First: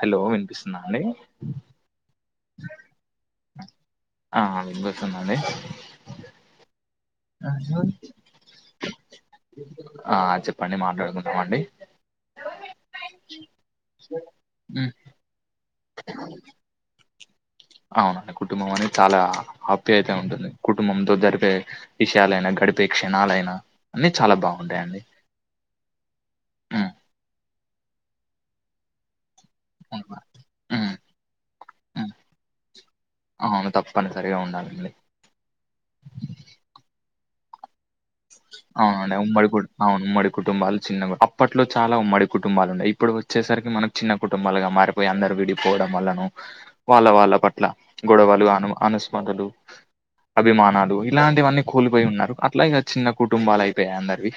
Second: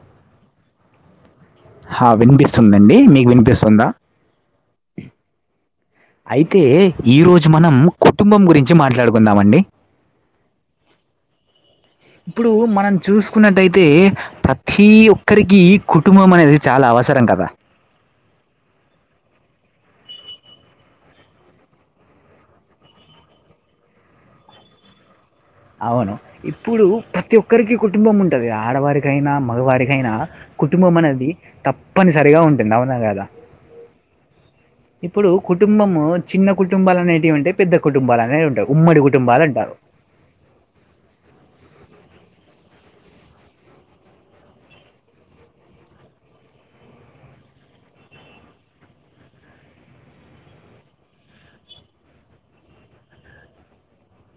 Hello వినిపిస్తుందా అండి హా వినిపిస్తుందండి మీకు వినిపిస్తుందా ఆ వినిపిస్తుందండి అయితే ఈ రోజు మనం కుటుంబం గురించి మాట్లాడుకుందామండి ఆ చెప్పండి మాట్లాడుకుందామండి ఇప్పుడు మనం చూసుకున్నట్టయితే ప్రతీ ఉమ్, ఒక్కరికి కుటుంబం అనేది చాలా అవసరం కదా అవునండి కుటుంబం అనేది చాలా ఆప్యాయతగా ఉంటుంది కుటుంబంతో జరిపే విషయాలయినా గడిపే క్ష క్షణాలయినా అన్ని చాలా బాగుంటాయండి అవును ఇప్పుడు ఉమ్, ప్రతి ఒక్కరికి కుటుంబం ఉంటది కా ఆడవారికైనా మగవారికైనా అవునా? ఉమ్, కుటుంబం అనేది ఉమ్, తప్పనిసరిగా ఉంటుంది అవునా కాదా అవును తప్పనిసరిగా ఉం ఇప్పుడు కుటుంబము చిన్న కుటుంబాలు అనేటివి ఉంటయి పెద్ద కుటుంబాలు అనేవి ఉంటాయి అవునండి కుటుంబాలు ఉమ్మడి అంటారు అవును ఉమ్మడి కుటుంబాలు చిన్న అప్పట్లో చాలా ఉమ్మడి కుటుంబాలు ఉన్నయి ఇప్పుడు వచ్చేసరికి మనకి చిన్న కుటుంబాలుగా మారిపోయి అందరు విడిపోవడం వల్లనో వాళ్ళ వాళ్ళ పట్ల గొడవలు అను అనుస్మతలు అభిమానాలు ఇలాంటివన్నీ కోల్పోయి ఉన్నారు అట్ల ఇక చిన్న కుటుంబాలు అయిపోయాయి అందరివి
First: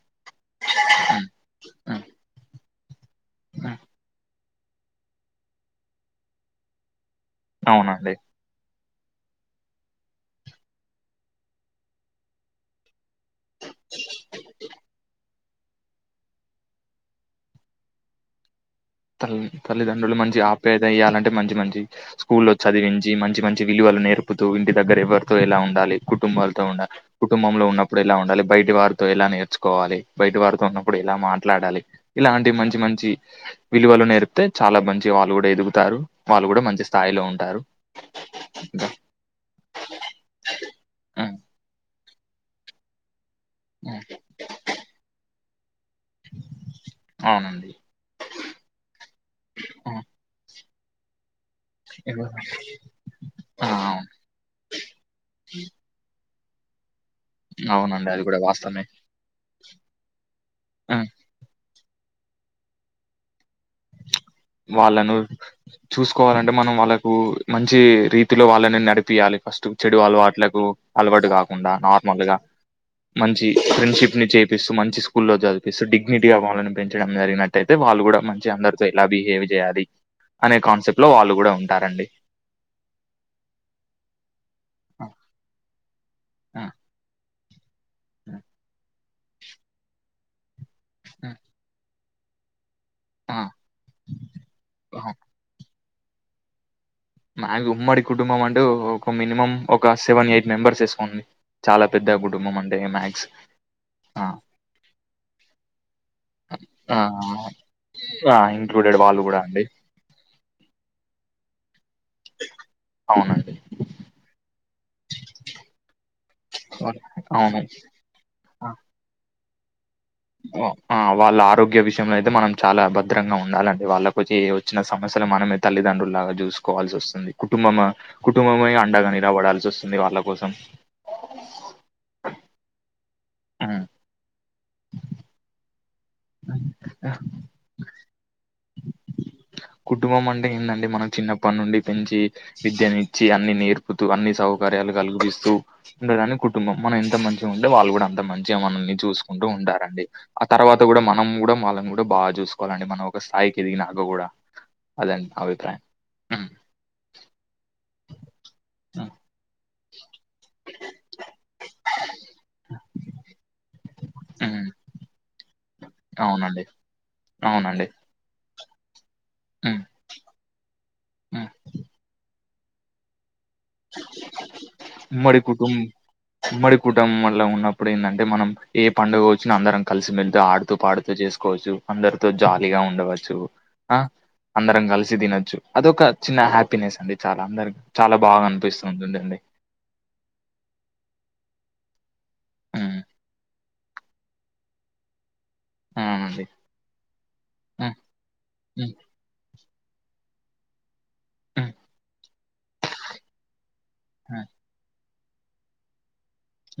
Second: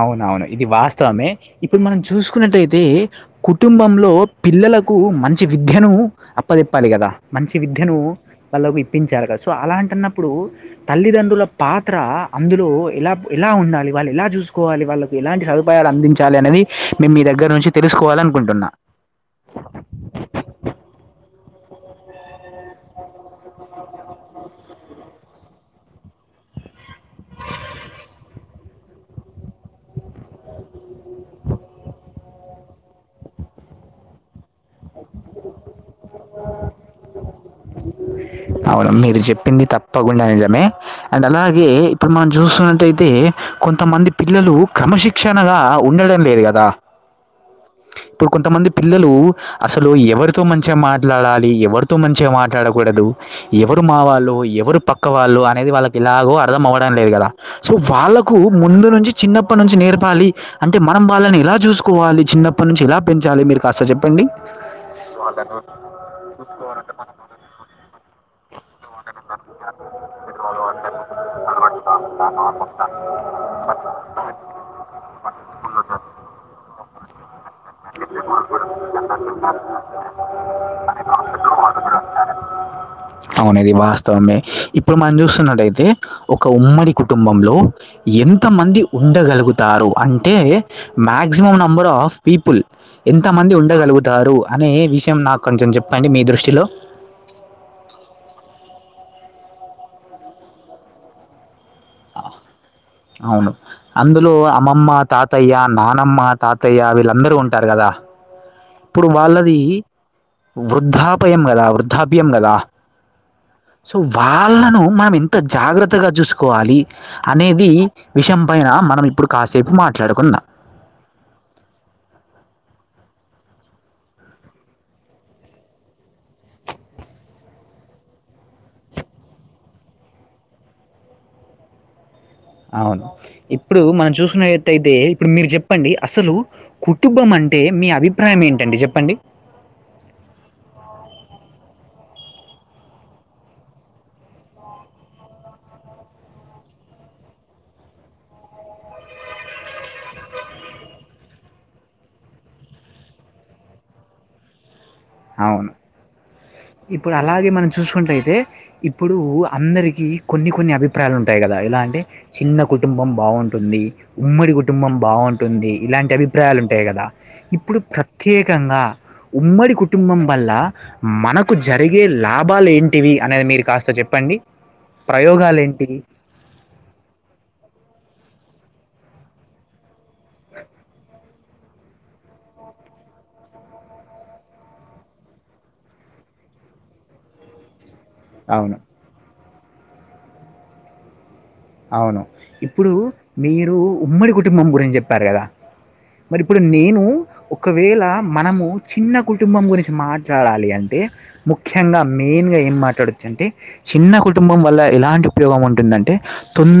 అవునవును ఇది హ్మ్. వాస్తవమే ఇప్పుడు మనం హ్మ్. చూసుకున్నట్టయితే హ్మ్. కుటుంబంలో పిల్లలకు మంచి విద్యను అప్పచెప్పాలి కదా మంచి విద్యను అవునండి. వాళ్ళకు ఇప్పించాలి కదా సో అలాంటన్నప్పుడు తల్లిదండ్రుల పాత్ర అందులో ఎలా ఎలా ఉండాలి వాళ్ళు ఇలా చూసుకోవాలి వాళ్ళకి ఎలాంటి ఉపాయాలు అందించాలనేది మేము మీ దగ్గర నుంచి తెలుసుకోవాలి అనుకుంటున్నా తల్ తల్లిదండ్రులు మంచి ఆప్యాయత ఇయ్యాలంటే మంచి మంచి స్కూల్ల్లో చదివించి మంచి మంచి విలువ నేర్పుతూ ఇంటి దగ్గర ఎవరితో ఎలా ఉండాలి కుటుంబాల ఉండాల కుటుంబంలో ఉన్నప్పుడు ఎలా ఉండాలి బయటి వారు ఎలా నేర్చుకోవాలి బయట వారితో ఉన్నప్పుడు ఇలా మాట్లాడాలి ఇలాంటి మంచి మంచి విలువలు నేర్పితే చాల మంచి వాళ్ళు కూడ ఎదుగుతారు వాళ్ళు కూడ మంచి స్థాయిలో ఉంటారు ఇంకా అవును మీరు చెప్పింది తప్పకుండ నిజమే అండ్ హ్మ్. అలాగే ఇప్పుడు మనం చూస్తున్నట్టయితే హ్మ్. కొంతమంది పిల్లలు క్రమశిక్షణగా ఉండడం లేదు కదా అవునండి. ఇప్పుడు కొంతమంది పిల్లలు అసలు ఉమ్, ఎవరితో మంచి మంచిగా మాట్లాడాలి ఎవరితో మంచిగ ఎవరు- మాట్లాడకూడదు ఆ! ఎవరు మా అవును. వాళ్ళు ఎవరు పక్క వాళ్ళు అనేది వాళ్ళకి ఎలాగో అర్థం అవ్వడం లేదు కదా సో అవునండి అది వాళ్ళకు కూడా వాస్తవమే. ముందు నుంచి చిన్నప్ప నుంచి నేర్పాలి అంటే ఆ! మనం వాళ్ళని ఎలా చూసుకో కోవాలి చిన్నప్పటి నుంచి ఎలా పెంచాలి మీరు కాస్త చెప్పండి వాళ్ళను చూసుకోవాలంటే మనం వాళ్ళకు మంచి రీతి వృత్తిలో వాళ్ళని నడిపియాలి ఫస్ట్ చెడు అలవాట్లకు అలవాటు కాకుండా నార్మల్ గా మంచి ఫ్రెండ్షిప్ ని చేపిస్తూ మంచి స్కూల్లో చదిపిస్తూ డిగ్నిటీగా వాళ్ళని పెంచడం జరిగినట్ యితే వాళ్ళ కూడ మంచి అందరితో ఎలా బిహేవ్ చేయాలి అనే కాన్సెప్ట్ లో వాళ్ళు కూడ ఉంటారండి అవును అది వాస్తవమే ఇప్పుడు మనం చూస్తున్నట్టయితే ఒక ఉమ్మడి కుటుంబంలో ఎంత మంది ఉండగలుగుతారు అంటే మ్యాక్సిమమ్ నెంబర్ ఆఫ్ పీపుల్ ఎంతమంది ఉండగలుగుతారు అనే విషయం నాకు కొంచెం చెప్పండి మీ దృష్టిలో మ ఉమ్మడి కుటుంబం అంటె ఒక మినిమం ఒక సెవెన్ ఎయిట్ మెంబర్స్ వేసుకోండి చాలా పెద్ద ద కుటుంబం అని అవును అందులో అమ్మమ్మ తాతయ్య నానమ్మ తాతయ్య వీళ్ళందరూ ఉంటారు కదా వా ఇప్పుడు వాళ్ళది వృద్ధాపయం కదా వృద్ధాప్యం కదా అవునండి సో వాళ్ళను మనం ఎంత జాగ్రత్తగ చూసుకోవాలి అవును అనేది విషయం పైన ఆ మనం ఇప్పుడు కాసేపు మాట ఆ వాళ్ళ ఆరోగ్య విషయంలో అయితే మనం చాలా అబ చిద్రంగా ఉండాలంటే వాళ్ళకి వచ్చి వచ్చిన సమస్యలు మనమే తల్లిదండ్రులులాగా చూసుకోవాల్సి వస్తుంది కుటుంబం కుటుంబమె అండగా నిలబడాల్సి వస్తుంది వాళ్ళ కోసం అవును ఇప్పుడు ఉమ్. మనం చూసుకున్నయితే ఇప్పుడు మీరు చెప్పండి అసలు కుటుంబం అంటే మీ అభిప్రాయం ఏంటండి చెప్పండి కుటుంబం అంటే ఏందండి మనం చిన్న పన్న నుండి పెంచి విద్యనిచ్చి అన్ని నేర్పుతూ అన్ని సౌకర్యాలు కల్పిస్తూ ఉండదానికి కుటుంబం మనం ఎంత మంచిగ ఉంటే వాళ్ళు కూడ అంత మంచిగా మనల్ని చూసుకుంటూ ఉంటారండి ఆ తర్వాత అ కూడా మనం కూడ వాళ్ళం కూడ బాగా చూసుకోవాలండి మనం ఒక స్థాయికి ఎదిగినాక కూడా అదండి నా అవును అభిప్రాయం ఉమ్, ఇప్పుడు అలాగే మనం చూసుకుంట అయితే ఉమ్, ఇప్పుడు అ అందరికి కొన్ని కొన్ని అభిప్రాయాలు ఉంటాయి కదా ఇలా అంటే చిన్న కుటుంబం బాగుంటుంది ఉమ్మడి ఉమ్, కుటుంబం బాగుంటుంది ఇలాంటి అభిప్రాయాలు అవునండి ఉంటాయి కదా ఇప్పుడు అవునండి. ప్రత్యేక కంద ఉమ్మడి హ్మ్. కుటుంబం వల్ల హ్మ్. మనకు జరిగే లాభాలు ఏంటివి అనేది మీరు కాస్త చెప్పండి ప్రయోగాలు మరికుటంబ ఏంటివి మరిికటంబ మల ఉన్న ఇప్పుడు ఏందంటే మనం ఏ పండుగ వచ్చిన అందరం కలిసి మెళ్తూ ఆడుతూ పాడుతూ చేస్ కోచ్చు అందరితో జాలీగా ఉండవచ్చు ఆ అందరం కలిసి తినొచ్చు అదొక చిన్న హ్యాపీనెస్ అండి చాలా అందరి చాలా బాగ అవును అనిపిస్తు ఉంటుందండి అవును ఇప్పుడు హ్మ్. మీరు ఉమ్మడి కుటుంబం గురించి చెప్పారు కదా మరి అవునండి. ఇప్పుడు నేను హ్మ్. ఒకవేళ మనము హ్మ్. చిన్న కుటుంబం గురిం మాట్లాడాలి అంటే హ్మ్. ముఖ్యంగా మెయిన్ గా ఏం మాట్లాడచ్చు అంటే చిన్న హ్మ్. కుటుంబం వల్ల ఎలాంటి ఉపయోగం ఉంటుందంటే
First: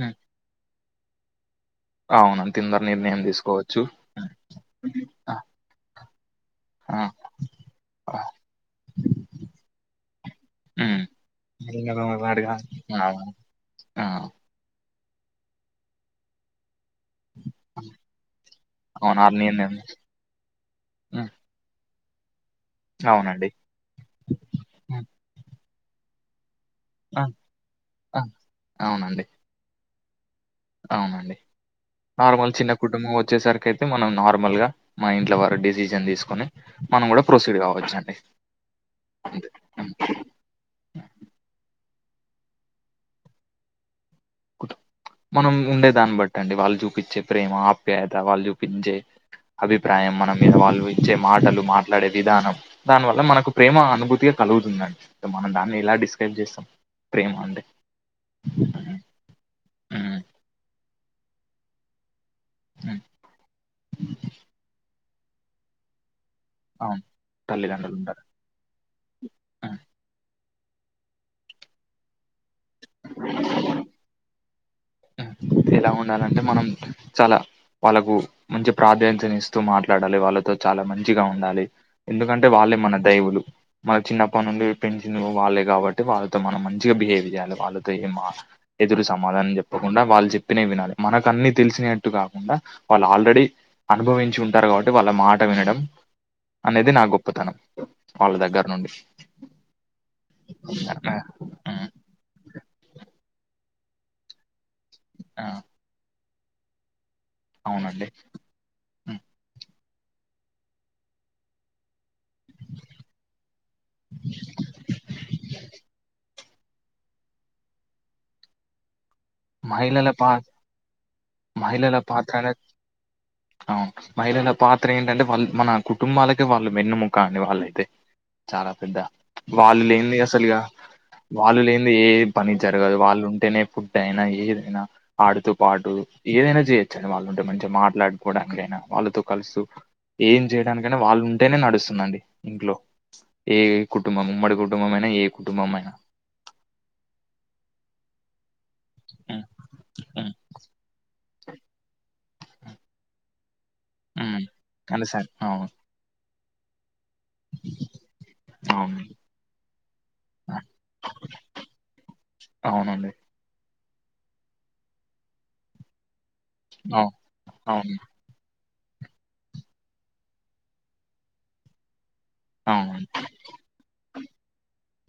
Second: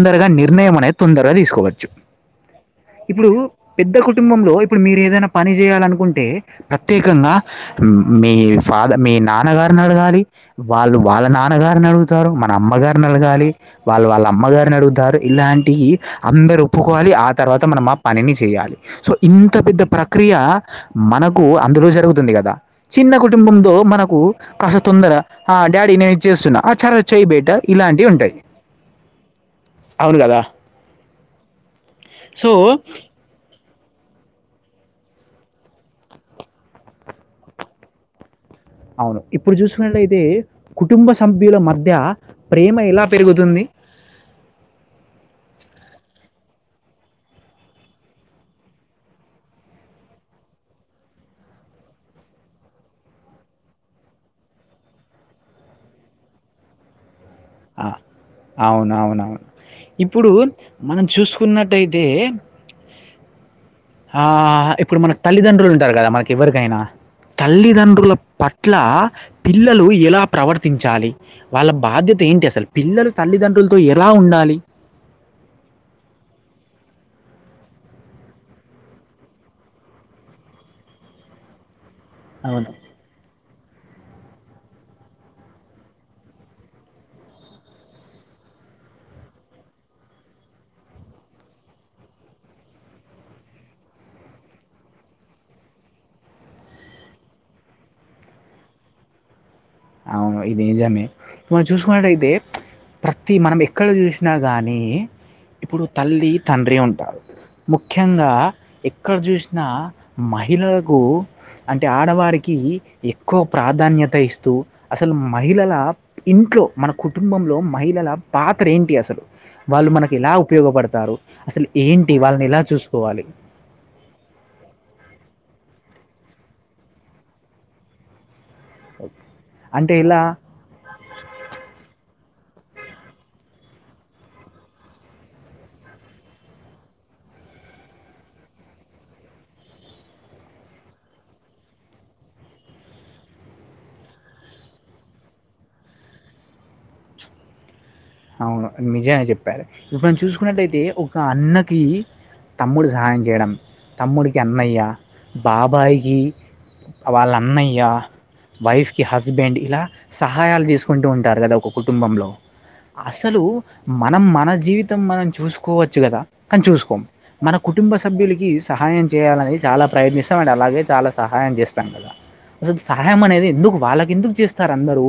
హ్మ్. నిర్ణయం అనేది తొందరగా తీసుకోవ అవును. తొందర నిర్ణయం ఇప్పుడు తీసుకోవచ్చు. పెద్ద హ్మ్. కుటుంబంలో ఇప్పుడు మీరు ఏదైనా ఆ! పని చేయాలనుకుంటే ఆ! ప్రత్యేకంగా ఆ! మీ ఫాద మీ నాన్నగారిని అడగాలి వాళ్ళు హ్మ్. వాళ్ళ నాన్న నాన్న గారుని అడుగుతారు మన అమ్మగారిని అవును. అలగాలి వాళ్ళ ఆ! వాళ్ళ అమ్మగారి తారు ఇలాంటియి అందరు ఒప్పుకోవాలి ఆ తర్వాత మనం ఆ పనిని చేయాలి సో అవును. ఆ ఇంత నిర్ణయం పెద్ద ప్రక్రియ హ్మ్. మనకు అందులో జరుగు తుంది కదా చిన్న అవునండి. కుటుంబంలో మనకు కాస్త హ్మ్. తొందర ఆ డాడీ నేను ఇచ్చేస్తున్నా సరే ఆ! చేయి బేట ఇలాంటివి ఆ! ఉంటాయి అవునండి. అవును గదా అవునండి నార్మల్ చిన్న కుటుంబం వచ్చేసరికే మనం నార్మల్ గా మా ఇంట్లో వారు డెసిషన్ తీసుకొని మనం కూడా ప్రొసీడ్ కావచ్చండి అవును ఇప్పుడు చూసుకున్నట్లయితే కుటుంబ సభ్యుల మధ్య ప్రేమ ఎలా పెరుగుతుంది మనం ఉండే దాన్ని బట్టి అండి వాళ్ళు చూపించే ప్రేమ ఆప్యాయత వాళ్ళు చూపించే అభిప్రాయం మన మీద వాళ్ళు ఇచ్చే మాటలు మాట్లాడే విధానం దానివల్ల మనకు ప్రేమ అనుభూతిగా కలుగుతుందండి మనం దాన్ని ఎలా డిస్క్రైబ్ చేస్తాం ప్రేమ అంటే. ఆ అవున అవును అవును హ్మ్. ఇప్పుడు మనం చూసుకున్నట్టయితే ఉ ఆ ఇప్పుడు మనకి తల్లిదండ్రులు ఉంటారు కదా మనకి ఎవరికైనా అవును. తల్లిదండ్రుల తల్లిదండ్రులుంటారు. పట్ల హ్మ్. పిల్లలు ఎలా ప్రవర్తించాలి వాళ్ళ బాధ్యత ఏంటి అసలు పిల్లలు తల్లిదండ్రులతో ఎలా ఉండాలి ఎలా ఉండాలంటే మనం చాలా వాళ్ళకు మంచి ప్రాధాన్యతను ఇస్తూ మాట్లాడాలి వాళ్ళతో చాలా మంచిగా ఉండాలి ఎందుకంటే అవును వాళ్ళే మన దైవులు మన చిన్నప్పటి నుండి పెంచింది వాళ్ళే కాబట్టి వాళ్ళతో మనం మంచిగా బిహేవ్ చేయాలి వాళ్ళతో ఎం మా ఎదురు సమాధనం చె కుండా వాళ్ళు చెప్పినవి వినాలి మనకు అన్ని తెలిసినట్టు కాకుండా వాళ్ళు ఆల్రెడీ అనుభవించి ఉంటారు కాబట్టి వాళ్ళ మాట వినడం అనేది నా గొప్పతనం వాళ్ళ దగ్గర నుంచ్ అవును ఇది నిజమే మనం ఉమ్, చూసుకున్నట్టయితే ప్రతి మనం ఎక్కడ చూసినా గాన్ నీ ఆ, ఇప్పుడు తల్లి తండ్రి ఉంటారు అవునండి ముఖ్యంగా ఎక్కడ ఉమ్. చూసినా మహిళలకు అంటే ఆ డవారికి ఎక్కువ ప్రాధాన్యత ఇస్తూ అసలు మహిళల ఇంట్లో మన కుటుంబంలో మహిళల పాత్ర ఏంటి అసలు వాళ్ళు మహిళల మనకి పా ఎలా ఉపయోగపడతారు అసలు మహిళల ఏంటి పాత్ర వాళ్ళని అనే ఎలా చూసుకోవాలి అవును మహిళల పాత్ర ఏంటంటే వాళ్ళు మన కుటుంబాలకే వాళ్ళు వెన్నుముక్క అండి వాళ్ళైతే చాలా పెద్ద వాళ్ళు అంటే లేనిది ఇలా అసలు ఇగ వాళ్ళు లేనిది ఏ పని జరగదు వాళ్ళు ఉంటేనే ఫుడ్ అయినా ఏదైనా ఆడుతు పాటు ఏదైనా చేయొచ్చండి వాళ్ళు ఉంటే మంచిగా మాట్లాడుకోడానికైనా వాళ్ళతో క సు ఏం చేయడానికే వాళ్ళు ఉంటేనే నడుస్తుందండి ఇంట్లో ఏ కుటుంబం ఉమ్మడి కుటుంబం అయినా న ఏ కుటుంబమైన చు అవును నిజమే హ్మ్. చెప్పారు ఇప్పుడు మనం హ్మ్. చూసుకున్నట్ట అయితే ఒక అన్నకి తమ్ముడు సహాయం చేయడం తమ్ముడికి హ్మ్. అన్నయ్య అంతే సార్ అవును. బాబాయికి వాళ్ళ అన్నయ్య వైఫ్ అవును. కి హస్బెండ్ ఇలా సహాయాలు చేసుకుంటూ ఉంటారు కదా ఒక కుటుంబంలో అవునండి. లు మనం మన జీవితం మనం చూసుకోవచ్చు కదా కానీ చూసుకోం అవ్ మన కుటుంబ అవును. సభ్యులకి సహాయం చేయాలని చాలా ప్రయత్నిస్తాం అండ్ అలాగే చాలా సహాయం చేస్తాం కదా అసలు అవును. సహాయం అనేది ఎందుకు వాళ్ళకి ఎందుకు చేస్తారు అందరూ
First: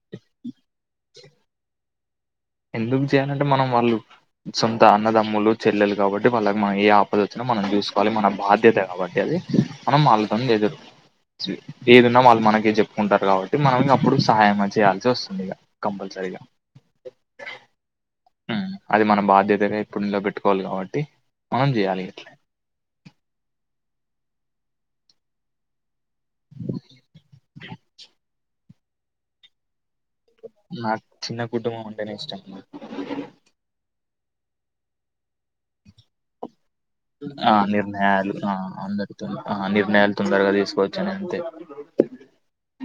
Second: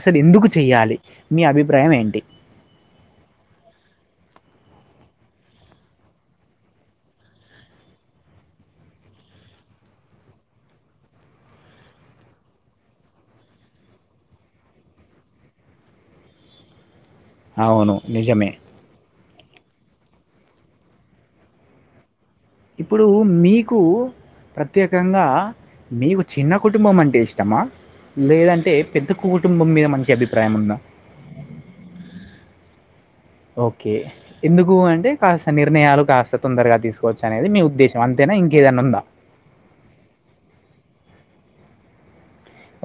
అసలు ఎందుకు చెయ్యాలి మీ అభిప్రాయం ఏంటి ఎందుకు చేయాలంటే మనం వాళ్ళు సొంత అన్నదమ్ములు చెల్లెలు కాబట్టి వాళ్ళకి మనం ఏ ఆపద వచ్చినా మనం చూసుకోవాలి మన బాధ్యత కాబట్టి అది మనం వాళ్ళతోని ఎదు ఏదన్నా వాళ్ళు మనకే చెప్పుకుంటారు కాబట్టి మనం అప్పుడు సహయం చేయాల్సి వస్తుంది ఇగ కంపల్సరీ రిగా అవును నిజమే ఉమ్ అది మన బాధ్యతగా ఎపుడు నిలువబెట్టు కోవాలి కాబట్టి మనం చేయాలి ఎట్ల ఇప్పుడు మీకు ప్రత్యేకంగా మీకు చిన్న కుటుంబం అంటే ఇష్టమా లేదంటే పెద్ద కుటుంబం మీద మని నాకు చిన్న కుటుంబం అంటేనే ఇష్టం ఓకే ఎందుకు అంటే కాస్త నిర్ణయాలు కాస్త తొందరగా తీసుకు ఆ నిర్ణయాలు ఆ అందరితోని ఆ నిర్ణయాలు తొందరగా తీసుకోవచ్చని అంతే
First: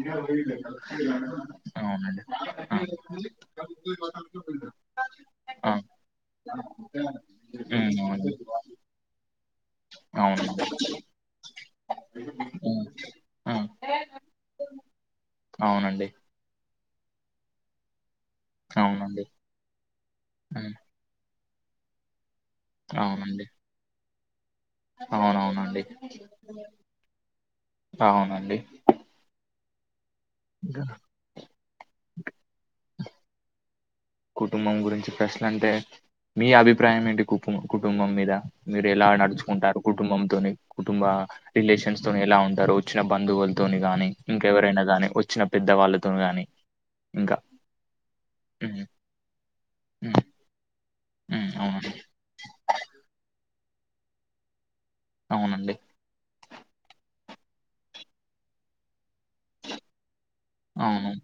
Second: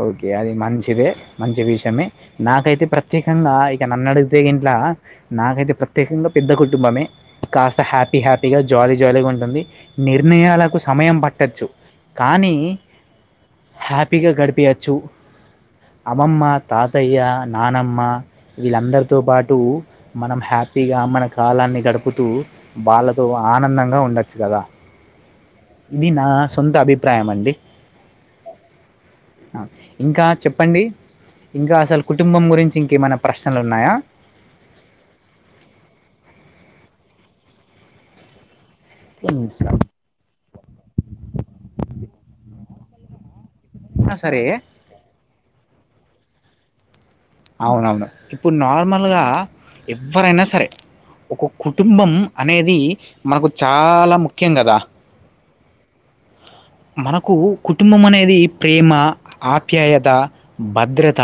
ఓకే అది మంచిదే మంచి విషయమే అవునండి నాకైతే ప్రత్యేకంగా ఇక నన్నడిగితే ఇంట్ల ఆ నాకైతే ప్రత్యేకంగా పెద్ద కుటుంబమే కాస్త హ్యాపీ అవునండి హ్యాపీగా జాలీ జాలీగా ఉంటుంది అవునండి అవును. నిర్ణయాలకు సమయం పట్టచ్చు కానీ ఉమ్, ఆ, హ్యాపీగా గడిపే పేయచ్చు అవునండి అమ్మమ్మ తాతయ్య నానమ్మ వీళ్ళందరితో అవునండి పాటు మనం ఉమ్, హ్యాపీగా మన కాలాన్ని గడుపుతూ వాళ్ళతో అవునండి ఆనందంగా ఉండచ్చు కదా అవునవునండి ఇది నా సొంత అభిప్రాయం అండి అవునండి ఇంకా చెప్పండి ఇంకా ఇంకా అసలు కుటుంబం గురించి ఇంకేమైనా ప్రశ్నలు ఉన్నాయా కుటుంబం గురించి ప్రశ్నలంటే మీ అభిప్రాయం ఏంటి కుటుంబం మీద మీరెలా నడుచుకుంటారు ఉన్నా కుటుంబంతోని కుటుంబ రిలేషన్స్ తోని ఎలా ఉంటరు వచ్చిన బంధువులతోని గాని సరే ఇంకెవరైనా గాని వచ్చిన పెద్దవాళ్ళతో గాని ఇంకా అవునవును ఇప్పుడు ఉమ్ నార్మల్గా ఉమ్ ఎవ్వరైనా సరే ఒక ఉమ్ అవునండి కుటుంబం అనేది మనకు చాలా ముఖ్యం కదా అవునండి మనకు కుటుంబం అనేది ప్రేమ ఆప్యాయత అవును భద్రత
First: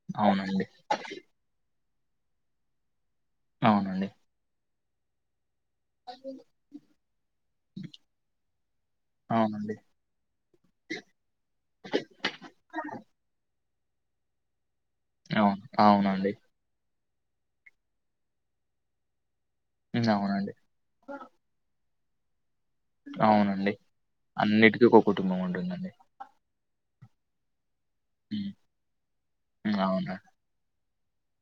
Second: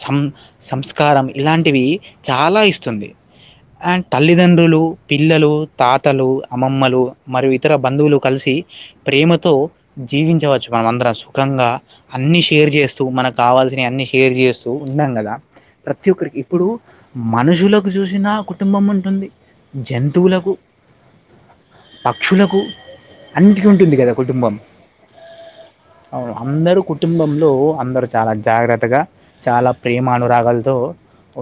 సం అవునండి సంస్కారం ఇలాంటివి చాలా ఇస్తుంది ఆ అవునండి తల్లిదండ్రులు పిల్లలు తాతలు అమ్మమ్మలు మరియు ఇతర బంధువులు కలిసి ప్రేమతో అవునండి జీవించవచ్చు మనం అందరం సుఖంగా అన్ని షేర్ చేస్తూ మనకు కావాల్సినవి అన్ని షేర్ చేస్తూ ఉన్నాం కదా అవును ప్రతి అవునండి ఒక్కరికి ఇప్పుడు మనుషులకు చూసినా కుటుంబం ఉంటుంది మ్మ్ జంతువులకు, అవునండి పక్షులకు అన్నిటికి అవునండి ఉంటుంది కదా కుటుంబం అన్నిటికీ ఒక కుటుంబం ఉంటుందండి అవును అందరూ కుటుంబంలో అందరు చాలా ఉమ్ జాగ్రత్తగా చాలా ప్రేమ అవును అవునండి అనురాగాలతో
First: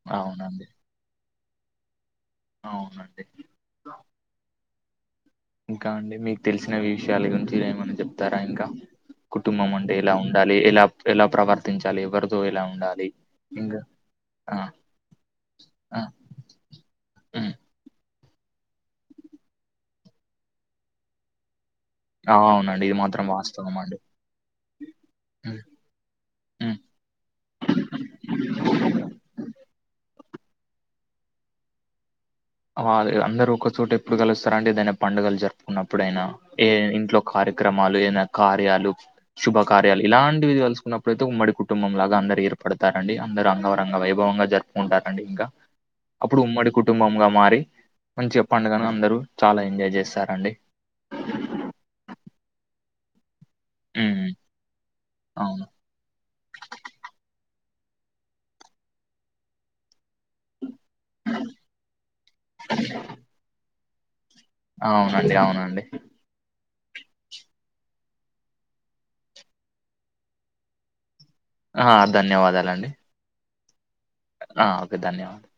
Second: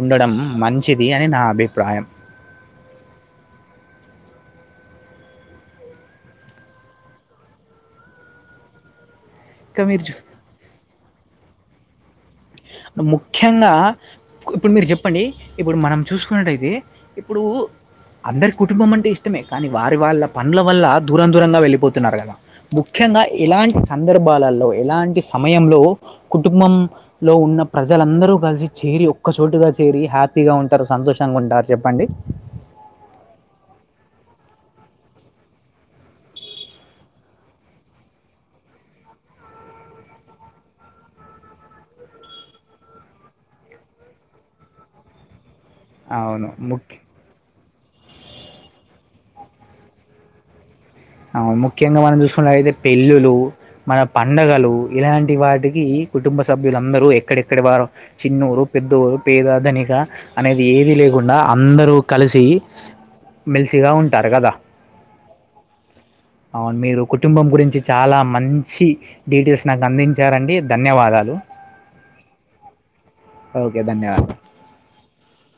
ఉండడం అవునండి మంచిది అని నా అభిప్రాయం అవునండి ఇంకా అండి మీకు తెలిసిన విషయాల గురించి ఏమన్నా చెప్తారా ఇంకా కుటుంబం ఇంకా అంటే మీరు చూ ఎలా ఉండాలి ఎలా ఎలా ప్రవర్తించాలి ఎవరు ముఖ్యంగా ఆ ఇప్పుడు మీరు చెప్పండి ఇప్పుడు మనం ఆ చూసుకున్నట్టయితే ఇప్పుడు ఉమ్ అందరికి కుటుంబం అంటే ఇష్టమే కానీ వారి వాళ్ళ పన్ల వల్ల దూరం దూరంగా వెళ్ళిపోతుంది తున్నారు కదా ఆ, అవునండి ఇది ముఖ్యంగా మాత్రం వాస్తవం ఇలాంటి అండి సందర్భాలలో ఇలాంటి ఉమ్ సమయంలో కుటుంబం ఉమ్ లో ఉన్న ప్రజలందరూ కలిసి చేరి ఒక్క చోటుగా చేరి హ్యాప్ పీగా ఉంటారు సంతోషంగా ఉంటారు చెప్పండి ఆ అందరు ఒకచోట ఎప్పుడు కలుస్తారంటే ఏదైనా పండుగలు జరుపుకున్నప్పుడయినా ఏ ఇంట్లో క కార్యక్రమాలు ఏనా కార్యాలు శుభ కార్యాలు ఇలాంటివి వలుసుకున్నప్పుడు ప్రతి ఉమ్మడి కుటుంబం లాగా అందరి ఏర్పడతారండి అందరు అంగరంగ వైభవంగా జరుపుకుంటారండి ఇంకా అప్పుడు అవును ఉమ్మడి ముఖ్య కుటుంబంగా అండి మంచి పండగను అందరు చాలా ఎంజాయ్ చేస్తారండి ఆ ముఖ్యంగా మనం చూసుకున్నవయితే పెళ్ళులు మన ఉమ్ పండగలు ఇలాంటి అవును వాటికి కుటుంబ స సభ్యులందరూ ఎక్కడెక్కడ వారు చిన్నూరు పెద్దూరు పేద దనిక అనేది ఏది లేకుండా అందరూ కలిసి మెలిసిగా ఉంటారు కదా అవునండి అవునండి ఆ మీరు కుటుంబం గురించి చాలా మంచి డీటెయిల్స్ నాకు అందించారండి ధన్యవాదాలు ఆ ధన్యవాదాలండి ఓకే ధన్యవాదాలు ఆ ఓకే ధన్యవాదాలూ